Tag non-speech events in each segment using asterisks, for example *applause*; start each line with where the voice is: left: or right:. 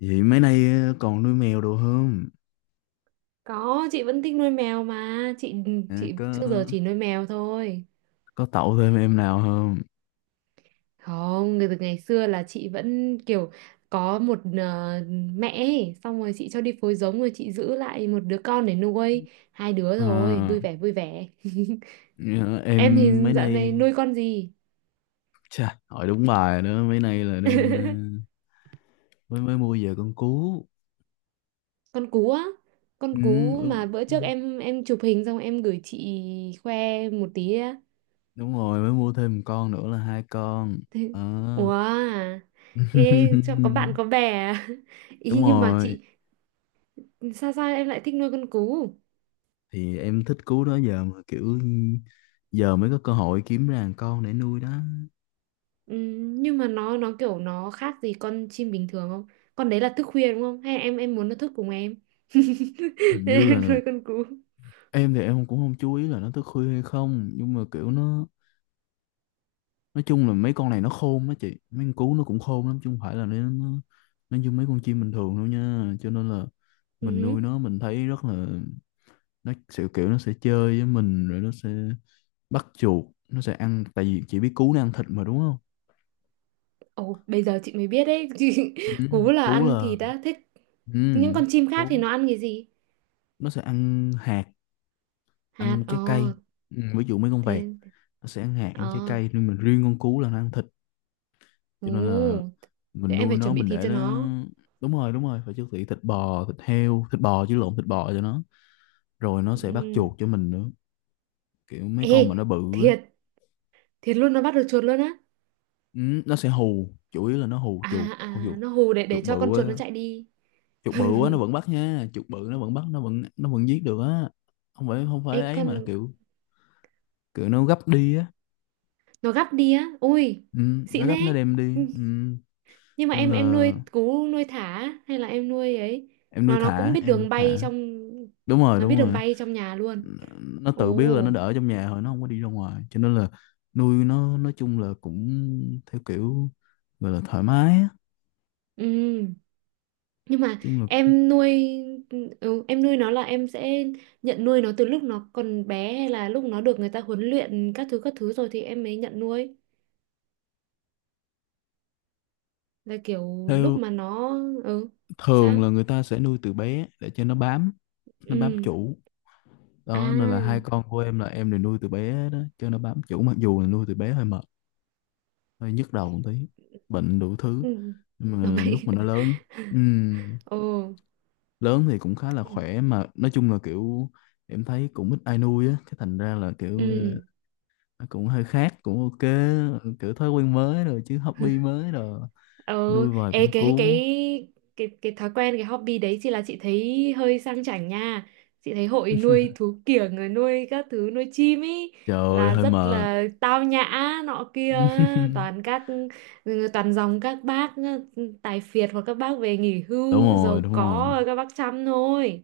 left: Vậy mấy nay còn nuôi mèo đồ không?
right: Có, chị vẫn thích nuôi mèo mà. Chị
left: À,
right: chị
left: có.
right: trước giờ chỉ nuôi mèo thôi.
left: Có tậu thêm em nào không?
right: Không, từ ngày xưa là chị vẫn kiểu có một mẹ ấy, xong rồi chị cho đi phối giống rồi chị giữ lại một đứa con để nuôi. Hai đứa rồi,
left: À,
right: vui vẻ vui vẻ. *laughs*
left: ờ,
right: Em thì
left: em mấy
right: dạo này
left: nay
right: nuôi con gì?
left: chà, hỏi đúng bài rồi đó, mấy nay là đang
right: *laughs*
left: mới mới mua về con cú.
right: Con cú á. Con
left: Ừ,
right: cú
left: đúng
right: mà bữa trước em chụp hình xong em gửi chị khoe một tí á.
left: đúng rồi, mới mua thêm một con nữa là hai con.
right: *laughs* Thế- Ủa,
left: Ờ.
right: à? Ê, cho có bạn
left: *laughs*
right: có bè à? *laughs*
left: Đúng
right: Ý nhưng mà
left: rồi,
right: chị sao sao em lại thích nuôi con cú.
left: thì em thích cú đó giờ mà kiểu giờ mới có cơ hội kiếm ra một con để nuôi đó.
right: Nhưng mà nó kiểu nó khác gì con chim bình thường không, con đấy là thức khuya đúng không hay em muốn nó thức cùng em *laughs*
left: Hình như
right: nên em
left: là
right: nuôi con cú.
left: em thì em cũng không chú ý là nó thức khuya hay không, nhưng mà kiểu nó nói chung là mấy con này nó khôn đó chị, mấy con cú nó cũng khôn lắm chứ không phải là nó như mấy con chim bình thường đâu nha, cho nên là mình nuôi
right: Ừm.
left: nó mình thấy rất là nó sẽ kiểu nó sẽ chơi với mình, rồi nó sẽ bắt chuột, nó sẽ ăn, tại vì chị biết cú nó ăn thịt mà đúng không.
right: Ồ, bây giờ chị mới biết đấy, *laughs* chị,
left: Ừ,
right: cú là
left: cú
right: ăn
left: là
right: thịt đã thích,
left: ừ,
right: những con chim khác thì
left: cú
right: nó ăn cái gì?
left: nó sẽ ăn hạt,
right: Hạt,
left: ăn trái cây. Ừ, ví dụ mấy con vẹt
right: thế,
left: nó sẽ ăn hạt ăn trái
right: ờ
left: cây, nhưng mà riêng con cú là nó ăn thịt, cho nên là
right: ồ, thế
left: mình
right: em
left: nuôi
right: phải
left: nó
right: chuẩn bị
left: mình
right: thịt
left: để
right: cho
left: nó
right: nó.
left: đúng rồi, đúng rồi, phải chuẩn bị thịt bò, thịt heo, thịt bò chứ, lộn, thịt bò cho nó, rồi nó sẽ bắt
right: Ừm.
left: chuột cho mình nữa, kiểu mấy
right: Ê,
left: con mà nó bự á.
right: thiệt, thiệt luôn nó bắt được chuột luôn á?
left: Ừ, nó sẽ hù, chủ yếu là nó hù
right: à
left: chuột hù
right: à
left: chuột,
right: nó hù để
left: chuột
right: để cho con
left: bự
right: chuột nó
left: á,
right: chạy đi.
left: chuột bự á nó vẫn bắt nha, chuột bự nó vẫn bắt, nó vẫn giết được á, không phải, không
right: Ê
left: phải ấy,
right: con,
left: mà là kiểu kiểu nó gấp đi á.
right: nó gắp đi á, ui
left: Ừ, nó
right: xịn
left: gấp nó
right: thế.
left: đem đi.
right: Ừ,
left: Ừ,
right: nhưng mà
left: nên
right: em
left: là
right: em nuôi cú nuôi thả á? Hay là em nuôi ấy,
left: em nuôi
right: nó cũng
left: thả,
right: biết
left: em nuôi
right: đường bay
left: thả,
right: trong,
left: đúng rồi
right: nó biết
left: đúng
right: đường
left: rồi,
right: bay trong nhà luôn?
left: nó tự biết là nó
right: Ồ.
left: đỡ trong nhà rồi, nó không có đi ra ngoài, cho nên là nuôi nó nói chung là cũng theo kiểu gọi là thoải mái á,
right: Ừ, nhưng mà
left: chung là cũng
right: em nuôi, ừ, em nuôi nó là em sẽ nhận nuôi nó từ lúc nó còn bé hay là lúc nó được người ta huấn luyện các thứ rồi thì em mới nhận nuôi, là kiểu lúc
left: theo
right: mà nó, ừ,
left: thường
right: sao,
left: là người ta sẽ nuôi từ bé để cho nó bám, nó bám
right: ừ,
left: chủ đó, nên là hai
right: à,
left: con của em là em đều nuôi từ bé đó cho nó bám chủ, mặc dù là nuôi từ bé hơi mệt, hơi nhức đầu một tí, bệnh đủ thứ,
right: ừ.
left: nhưng
right: Nó
left: mà lúc
right: bay.
left: mà nó lớn,
right: *laughs*
left: ừm,
right: Ồ.
left: lớn thì cũng khá là
right: Ừ.
left: khỏe, mà nói chung là kiểu em thấy cũng ít ai nuôi á, cái thành ra là kiểu
right: Ừ.
left: nó cũng hơi khác, cũng ok. Ừ, kiểu thói quen mới rồi, chứ hobby mới rồi,
right: Ừ,
left: nuôi vài
right: ê,
left: con
right: cái
left: cú
right: cái cái cái thói quen, cái hobby đấy chị là chị thấy hơi sang chảnh nha. Chị thấy hội nuôi thú kiểng rồi nuôi các thứ nuôi chim ấy
left: trời ơi
right: là
left: hơi
right: rất
left: mệt.
right: là tao nhã, nọ kia, toàn
left: *laughs*
right: các, ừ, toàn dòng các bác, ừ, tài phiệt hoặc các bác về nghỉ
left: Đúng
right: hưu
left: rồi
right: giàu
left: đúng
right: có
left: rồi,
right: rồi các bác chăm thôi.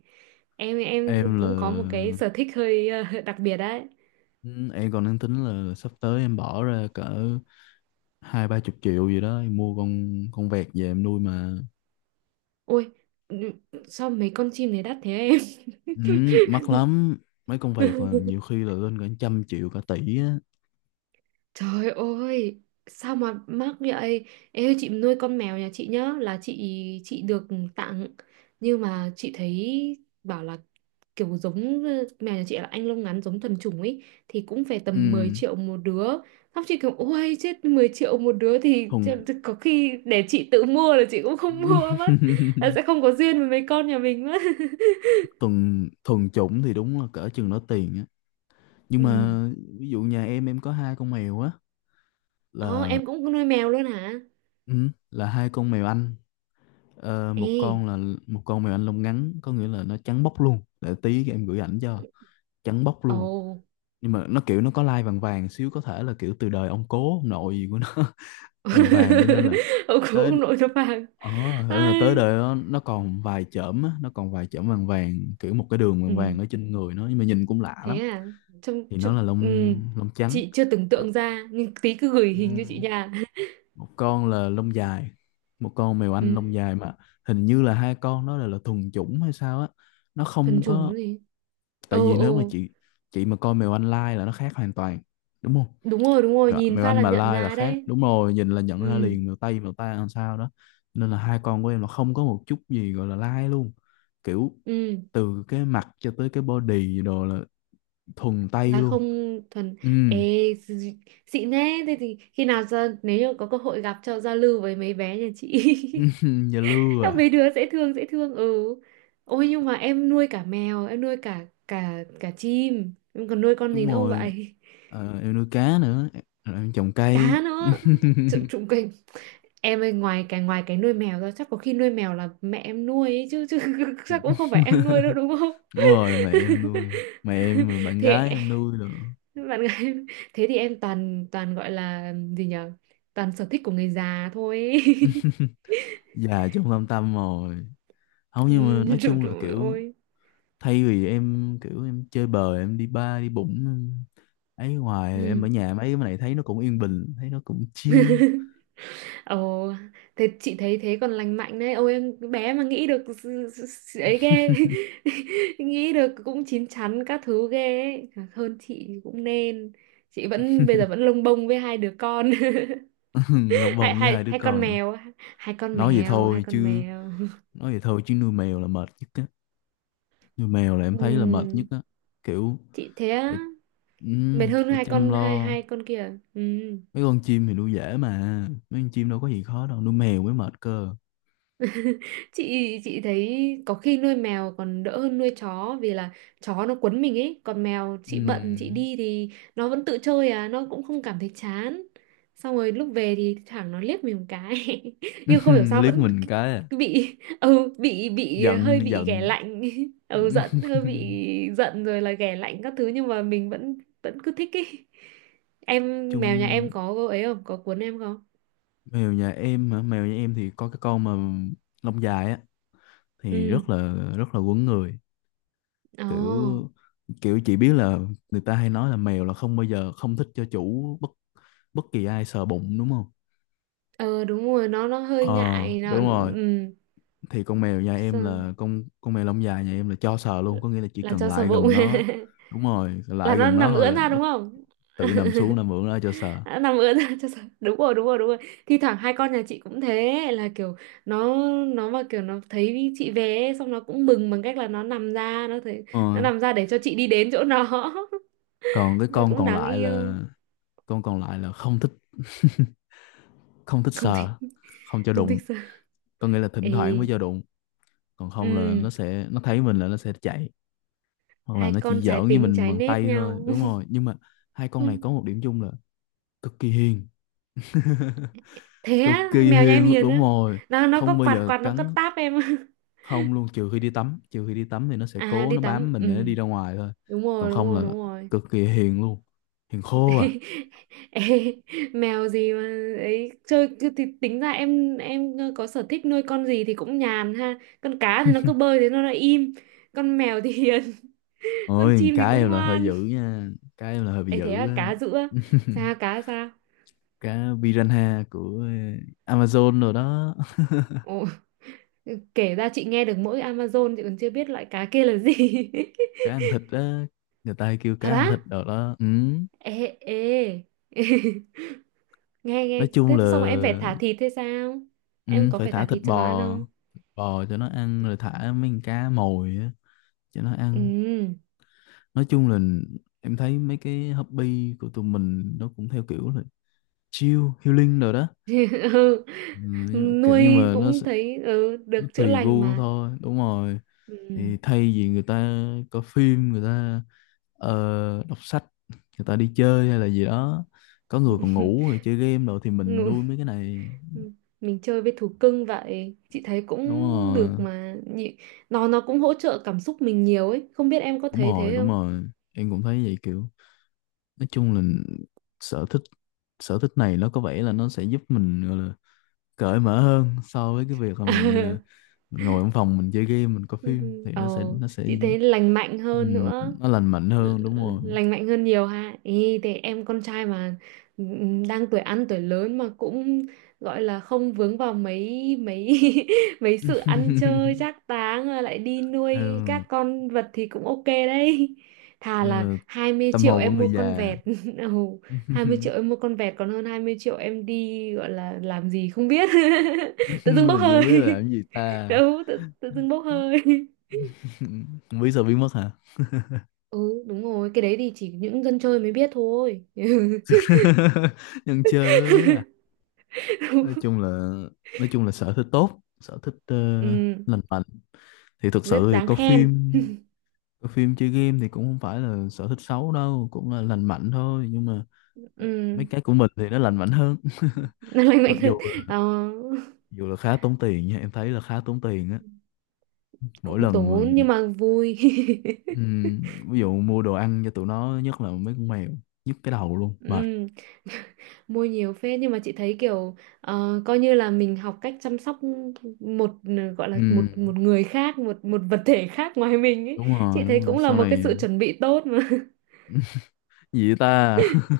right: Em
left: em là
right: cũng có một cái sở thích hơi *laughs* đặc biệt đấy.
left: ừ, em còn đang tính là sắp tới em bỏ ra cỡ hai ba chục triệu gì đó em mua con vẹt về em nuôi mà.
right: Ôi, ừ, sao mấy con chim này đắt thế em?
left: Ừ, mắc lắm, mấy con vẹt là nhiều
right: *laughs*
left: khi là lên cả trăm triệu, cả tỷ á.
right: Trời ơi, sao mà mắc vậy? Em ơi, chị nuôi con mèo nhà chị nhá, là chị được tặng. Nhưng mà chị thấy bảo là kiểu giống, mèo nhà chị là anh lông ngắn giống thuần chủng ấy thì cũng phải tầm 10
left: Ừ,
right: triệu một đứa. Xong chị kiểu ôi chết 10 triệu một đứa thì
left: thuần
right: có khi để chị tự mua là chị cũng không *laughs* mua mất. Là sẽ
left: *laughs*
right: không có duyên với mấy con nhà mình mất. *laughs*
left: thuần thuần chủng thì đúng là cỡ chừng đó tiền, nhưng
right: Ừ.
left: mà ví dụ nhà em có hai con mèo á,
right: Ờ,
left: là
right: em cũng nuôi mèo luôn hả?
left: ừ, là hai con mèo Anh. Ờ, một
right: Ê.
left: con là một con mèo Anh lông ngắn, có nghĩa là nó trắng bóc luôn, để tí em gửi ảnh cho, trắng bóc luôn,
right: Ồ.
left: nhưng mà nó kiểu nó có lai vàng vàng xíu, có thể là kiểu từ đời ông cố ông nội gì của nó. *laughs* Vàng vàng cho nên là
right: *laughs* Ông cũng
left: tới,
right: ông nội nó vàng.
left: ờ, tới
right: Ai.
left: đời nó còn vài chởm á, nó còn vài chởm vàng vàng, kiểu một cái đường vàng vàng
right: Ừ,
left: ở trên người nó, nhưng mà nhìn cũng lạ lắm,
right: thế à, trông,
left: thì nó
right: trông,
left: là lông
right: ừ,
left: lông trắng.
right: chị chưa tưởng
left: Còn,
right: tượng ra nhưng tí cứ gửi
left: ừ,
right: hình cho chị nha.
left: một con là lông dài, một con mèo
right: *laughs*
left: Anh lông
right: Ừ,
left: dài mà hình như là hai con nó là thuần chủng hay sao á, nó
right: thuần
left: không có,
right: chủng gì.
left: tại
right: Ồ
left: vì nếu mà
right: ồ.
left: chị mà coi mèo Anh lai là nó khác hoàn toàn đúng không.
right: Đúng rồi đúng rồi,
left: Mèo,
right: nhìn
left: mèo
right: phát
left: Anh
right: là
left: mà
right: nhận
left: lai là
right: ra
left: khác,
right: đấy.
left: đúng rồi nhìn là nhận ra
right: Ừ.
left: liền, mèo Tây mèo ta làm sao đó, nên là hai con của em là không có một chút gì gọi là lai luôn, kiểu
right: Ừ,
left: từ cái mặt cho tới cái body đồ là thuần Tây
right: là không
left: luôn.
right: thuần.
left: Ừ.
right: Ê, d- xịn thế, thế thì khi nào ra nếu như có cơ hội gặp cho giao lưu với mấy bé nhà chị.
left: *laughs* Dạ
right: *laughs*
left: lưa
right: Các
left: à,
right: mấy đứa dễ thương dễ thương. Ừ, ôi nhưng mà em nuôi cả mèo, em nuôi cả cả cả chim, em còn nuôi con
left: đúng
right: gì nữa không
left: rồi.
right: vậy?
left: Ờ, em nuôi cá nữa em, rồi em trồng
right: *laughs*
left: cây.
right: Cá nữa, trụng
left: *laughs*
right: trụng kình, em ơi ngoài cái nuôi mèo ra chắc có khi nuôi mèo là mẹ em nuôi ấy, chứ chứ *laughs* chắc cũng không phải em nuôi đâu đúng không?
left: Đúng rồi mẹ em nuôi, mẹ em rồi
right: *laughs*
left: bạn gái
right: Thế,
left: em nuôi nữa,
right: bạn gái. *laughs* Thế thì em toàn toàn gọi là gì nhở, toàn sở thích của người già thôi ấy. *laughs*
left: già trong lăm tăm rồi, không
right: Ừ,
left: nhưng mà nói
right: trời,
left: chung là
right: trời
left: kiểu
right: ơi.
left: thay vì em kiểu em chơi bời em đi bar đi bụng em ấy ngoài, em ở
right: Ừ.
left: nhà mấy cái này thấy nó cũng yên bình, thấy nó cũng chill.
right: *laughs* Ồ, thế chị thấy thế còn lành mạnh đấy. Ôi em cái bé mà nghĩ được ấy ghê. *laughs* Nghĩ được cũng chín chắn các thứ ghê ấy. Thật hơn chị thì cũng nên. Chị vẫn bây giờ vẫn lông bông với hai đứa con.
left: *laughs* Lộc
right: *laughs*
left: vòng
right: Hai
left: với
right: hai
left: hai đứa
right: hai con
left: con,
right: mèo, hai con
left: nói vậy
right: mèo, hai
left: thôi
right: con
left: chứ,
right: mèo.
left: nói vậy thôi chứ, nuôi mèo là mệt nhất á, nuôi mèo
right: *laughs*
left: là em thấy là mệt nhất
right: Ừm,
left: á, kiểu
right: chị thế á.
left: phải
right: Mệt hơn
left: phải
right: hai
left: chăm
right: con, hai
left: lo,
right: hai con kia à? Ừ.
left: mấy con chim thì nuôi dễ mà, mấy con chim đâu có gì khó đâu, nuôi mèo mới mệt cơ.
right: chị thấy có khi nuôi mèo còn đỡ hơn nuôi chó vì là chó nó quấn mình ấy, còn mèo chị bận chị
left: Ừm.
right: đi thì nó vẫn tự chơi à, nó cũng không cảm thấy chán, xong rồi lúc về thì thẳng nó liếc mình một cái, *laughs* nhưng không hiểu
left: *laughs*
right: sao
left: Liếc
right: vẫn
left: mình cái à.
right: bị, bị hơi
left: Giận
right: bị ghẻ
left: giận.
right: lạnh *laughs* ừ giận hơi bị
left: *laughs*
right: giận rồi là ghẻ lạnh các thứ nhưng mà mình vẫn vẫn cứ thích ấy. Em mèo nhà em
left: Chung
right: có ấy không, có cuốn em không?
left: mèo nhà em hả, mèo nhà em thì có cái con mà lông dài á thì
right: Ừ.
left: rất là quấn người,
right: Ồ.
left: kiểu kiểu chị biết là người ta hay nói là mèo là không bao giờ không thích cho chủ, bất bất kỳ ai sờ bụng đúng không.
right: Ờ đúng rồi, nó hơi
left: Ờ
right: ngại nó,
left: đúng rồi, thì con mèo nhà em
right: sao-
left: là con mèo lông dài nhà em là cho sờ luôn, có nghĩa là chỉ
right: là
left: cần
right: cho sờ
left: lại
right: bụng.
left: gần nó
right: *laughs*
left: đúng rồi,
right: Là
left: lại
right: nó
left: gần nó
right: nằm
left: thôi
right: ưỡn
left: là
right: ra
left: nó
right: đúng không?
left: tự nằm
right: *laughs*
left: xuống, nằm ngửa ra cho sờ.
right: Nó nằm ưỡn ra cho sờ. Đúng rồi, đúng rồi, đúng rồi. Thi thoảng hai con nhà chị cũng thế là kiểu nó, mà kiểu nó thấy chị về ấy, xong nó cũng mừng bằng cách là nó nằm ra, nó thấy
left: Ờ.
right: nó nằm ra để cho chị đi đến chỗ nó.
left: Còn cái
right: *laughs*
left: con
right: Cũng
left: còn
right: đáng
left: lại
right: yêu.
left: là, con còn lại là không thích. *laughs* Không thích
right: Không thích,
left: sờ, không cho
right: không
left: đụng,
right: thích sờ.
left: có nghĩa là thỉnh thoảng mới
right: Ê,
left: cho đụng, còn không là
right: ừm,
left: nó thấy mình là nó sẽ chạy, hoặc là
right: hai
left: nó chỉ
right: con trái
left: giỡn với
right: tính
left: mình
right: trái
left: bằng
right: nết
left: tay thôi,
right: nhau.
left: đúng rồi, nhưng mà hai con này có
right: *laughs*
left: một điểm chung là cực kỳ hiền,
right: Thế
left: cực
right: á,
left: kỳ
right: mèo nhà em
left: hiền luôn,
right: hiền
left: đúng
right: á,
left: rồi,
right: nó có
left: không bao
right: quạt
left: giờ
right: quạt nó có
left: cắn,
right: táp em? *laughs*
left: không luôn, trừ khi đi tắm, trừ khi đi tắm thì nó sẽ
right: À
left: cố
right: đi
left: nó
right: tắm,
left: bám mình
right: ừ
left: để nó đi ra ngoài thôi,
right: đúng
left: còn
right: rồi đúng
left: không
right: rồi
left: là
right: đúng rồi.
left: cực kỳ hiền luôn, hiền khô à.
right: *laughs* Ê, mèo gì mà ấy chơi cứ thì tính ra em có sở thích nuôi con gì thì cũng nhàn ha, con cá thì nó cứ bơi thế nó lại im, con mèo thì hiền, *laughs* con
left: Ôi
right: chim thì
left: cá
right: cũng
left: em là hơi
right: ngoan.
left: dữ nha, cá em là hơi bị
right: Ấy thế
left: dữ
right: à,
left: á.
right: cá giữa, sao
left: *laughs*
right: cá sao.
left: Cá piranha của Amazon rồi đó. *laughs*
right: Ồ, kể ra chị nghe được mỗi Amazon chị còn chưa biết loại cá kia là gì.
left: Cá ăn thịt á, người ta hay kêu
right: *laughs*
left: cá
right: Thật
left: ăn
right: á?
left: thịt rồi đó. Ừ.
right: Ê, ê, *laughs* nghe
left: Nói
right: nghe
left: chung
right: thế
left: là
right: xong rồi em phải thả thịt thế sao,
left: ừ,
right: em có
left: phải
right: phải
left: thả
right: thả
left: thịt
right: thịt cho nó ăn
left: bò,
right: không?
left: thịt bò cho nó ăn, rồi thả mấy con cá mồi á cho nó ăn,
right: Ừ.
left: nói chung là em thấy mấy cái hobby của tụi mình nó cũng theo kiểu là chill healing rồi đó.
right: *laughs* Ừ,
left: Ừ, nhưng, mà nhưng
right: nuôi
left: mà nó,
right: cũng
left: sẽ,
right: thấy, ừ,
left: nó
right: được chữa
left: tùy
right: lành
left: gu
right: mà.
left: thôi, đúng rồi,
right: Ừ.
left: thì thay vì người ta coi phim, người ta đọc sách, người ta đi chơi hay là gì đó, có người còn
right: *laughs*
left: ngủ rồi chơi game rồi thì mình
right: Ngụ-
left: nuôi mấy cái này.
right: mình chơi với thú cưng vậy chị thấy
left: Đúng
right: cũng
left: rồi
right: được mà. Nó cũng hỗ trợ cảm xúc mình nhiều ấy, không biết em có
left: đúng
right: thấy
left: rồi
right: thế
left: đúng
right: không.
left: rồi, em cũng thấy vậy, kiểu nói chung là sở thích, sở thích này nó có vẻ là nó sẽ giúp mình cởi mở hơn so với cái việc là mình
right: *laughs*
left: mình ngồi trong phòng mình chơi game, mình coi
right: Ừ.
left: phim thì
right: Ờ
left: nó sẽ
right: chị thấy lành mạnh hơn
left: ừm,
right: nữa.
left: nó lành mạnh
right: Ờ,
left: hơn, đúng rồi.
right: lành mạnh hơn nhiều ha, ý thì em con trai mà, đang tuổi ăn tuổi lớn mà cũng gọi là không vướng vào mấy mấy *laughs* mấy sự ăn
left: *laughs*
right: chơi trác táng rồi lại đi nuôi
left: Ừ,
right: các con vật thì cũng ok đấy. Thà
left: em
right: là
left: là
right: 20
left: tâm
right: triệu
left: hồn của
right: em mua
left: người
right: con
left: già.
right: vẹt. *laughs* Oh, 20
left: *laughs*
right: triệu em mua con vẹt còn hơn 20 triệu em đi gọi là làm gì không biết.
left: Làm
right: *laughs* Tự dưng bốc
left: gì
right: hơi.
left: không biết là làm cái gì ta.
right: *laughs* Đâu tự dưng bốc hơi. *laughs*
left: *laughs* Không biết sao biết mất hả.
right: Ừ đúng rồi, cái đấy thì chỉ những dân chơi mới biết thôi. *laughs*
left: *laughs* Nhân chơi mới biết là, nói chung
right: *laughs*
left: là, nói chung là sở thích tốt, sở thích
right: Ừ,
left: lành mạnh, thì thực sự
right: rất
left: thì
right: đáng
left: coi
right: khen.
left: phim, coi phim chơi game thì cũng không phải là sở thích xấu đâu, cũng là lành mạnh thôi, nhưng mà
right: Ừ,
left: mấy cái của mình thì nó lành mạnh hơn. *laughs*
right: nó lành mạnh
left: Mặc
right: hơn. Ờ,
left: dù là khá tốn tiền nha, em thấy là khá tốn tiền á mỗi
right: cũng
left: lần
right: tốn
left: mà
right: nhưng mà vui. *laughs*
left: ừm, ví dụ mua đồ ăn cho tụi nó, nhất là mấy con mèo, nhức cái đầu luôn,
right: Ừ.
left: mệt.
right: *laughs* Mua nhiều phết, nhưng mà chị thấy kiểu, ờ, coi như là mình học cách chăm sóc một, gọi là một
left: Ừm.
right: một người khác, một một vật thể khác ngoài mình ấy,
left: Đúng rồi
right: chị thấy
left: đúng rồi
right: cũng là
left: sau
right: một cái
left: này,
right: sự chuẩn bị tốt mà.
left: gì vậy ta. *laughs*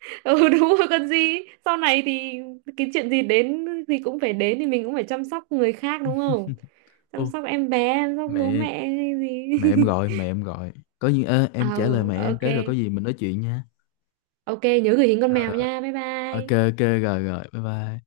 right: *laughs* Ừ đúng rồi, còn gì, sau này thì cái chuyện gì đến thì cũng phải đến thì mình cũng phải chăm sóc người khác đúng không, chăm
left: Ô
right: sóc em bé, chăm sóc bố
left: mẹ,
right: mẹ hay gì.
left: mẹ em gọi, mẹ em gọi, có gì ơ,
right: *laughs*
left: em trả lời mẹ
right: Ờ,
left: em
right: ok
left: cái rồi có gì mình nói chuyện nha.
right: ok, nhớ gửi hình con
left: Rồi,
right: mèo
left: rồi.
right: nha, bye
left: Ok
right: bye.
left: ok rồi rồi bye bye